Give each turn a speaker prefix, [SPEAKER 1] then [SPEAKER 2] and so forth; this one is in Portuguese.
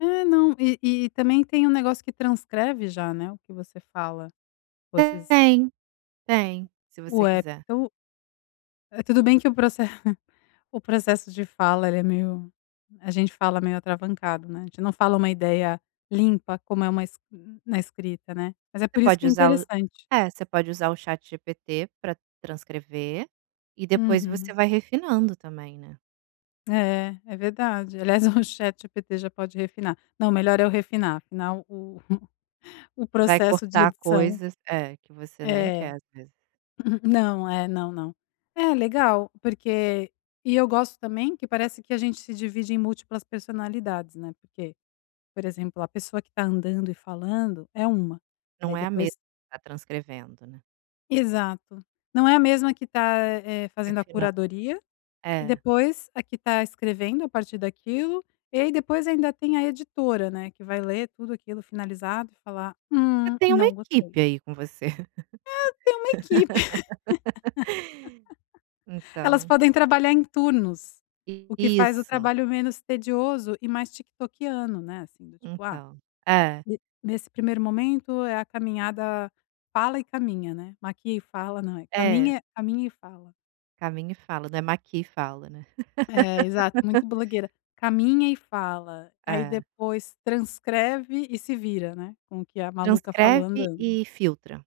[SPEAKER 1] É. Não, e e também tem um negócio que transcreve já, né, o que você fala, com
[SPEAKER 2] Até
[SPEAKER 1] esses
[SPEAKER 2] tem. Tem, se
[SPEAKER 1] O
[SPEAKER 2] você
[SPEAKER 1] app
[SPEAKER 2] quiser.
[SPEAKER 1] do Eh, tudo bem que o proce o processo de fala ele é meio a gente fala meio atravancado, né, a gente não fala uma ideia limpa como é uma esc na na escrita, né. Mas é
[SPEAKER 2] Você
[SPEAKER 1] por isso
[SPEAKER 2] pode
[SPEAKER 1] que é
[SPEAKER 2] usar o
[SPEAKER 1] interessante.
[SPEAKER 2] é, você pode usar o Chat GPT para transcrever e depois você
[SPEAKER 1] Uhum.
[SPEAKER 2] vai refinando também, né.
[SPEAKER 1] É, é verdade, aliás o Chat GPT já pode refinar não melhor eu refinar refinar o o
[SPEAKER 2] Vai
[SPEAKER 1] processo de
[SPEAKER 2] cortar
[SPEAKER 1] edição.
[SPEAKER 2] coisas é, que você nem
[SPEAKER 1] É.
[SPEAKER 2] quer, às vezes.
[SPEAKER 1] Não, é. Não, não. É, legal, porque e eu gosto também, que parece que a gente se divide em múltiplas personalidades, né, porque, por exemplo, a pessoa que tá andando e falando é uma,
[SPEAKER 2] Não
[SPEAKER 1] aí
[SPEAKER 2] é a mesma
[SPEAKER 1] depois
[SPEAKER 2] que tá transcrevendo, né.
[SPEAKER 1] Exato, não é a mesma que tá, eh, fazendo a
[SPEAKER 2] Refinando,
[SPEAKER 1] curadoria e
[SPEAKER 2] é.
[SPEAKER 1] depois a que está escrevendo a partir daquilo e aí depois ainda tem a editora, né, que vai ler tudo aquilo finalizado e falar:
[SPEAKER 2] Você
[SPEAKER 1] "Hum,
[SPEAKER 2] tem uma
[SPEAKER 1] não gostei".
[SPEAKER 2] equipe aí com você.
[SPEAKER 1] É, tem uma equipe, elas
[SPEAKER 2] Então
[SPEAKER 1] podem trabalhar em turnos,
[SPEAKER 2] I
[SPEAKER 1] o que faz o
[SPEAKER 2] isso.
[SPEAKER 1] trabalho menos tedioso e mais "tiktokiano", né, assim, do tipo, ah,
[SPEAKER 2] Então é.
[SPEAKER 1] ne nesse primeiro momento é a caminhada fala e caminha, né, maquia e fala não, é
[SPEAKER 2] É.
[SPEAKER 1] caminha caminha e fala.
[SPEAKER 2] Caminha e fala, não é maquia e fala, né.
[SPEAKER 1] É exato, muito blogueira. Caminha e fala, aí
[SPEAKER 2] É.
[SPEAKER 1] depois transcreve e se vira, né, com o que a maluca falou
[SPEAKER 2] Transcreve
[SPEAKER 1] andando.
[SPEAKER 2] e filtra.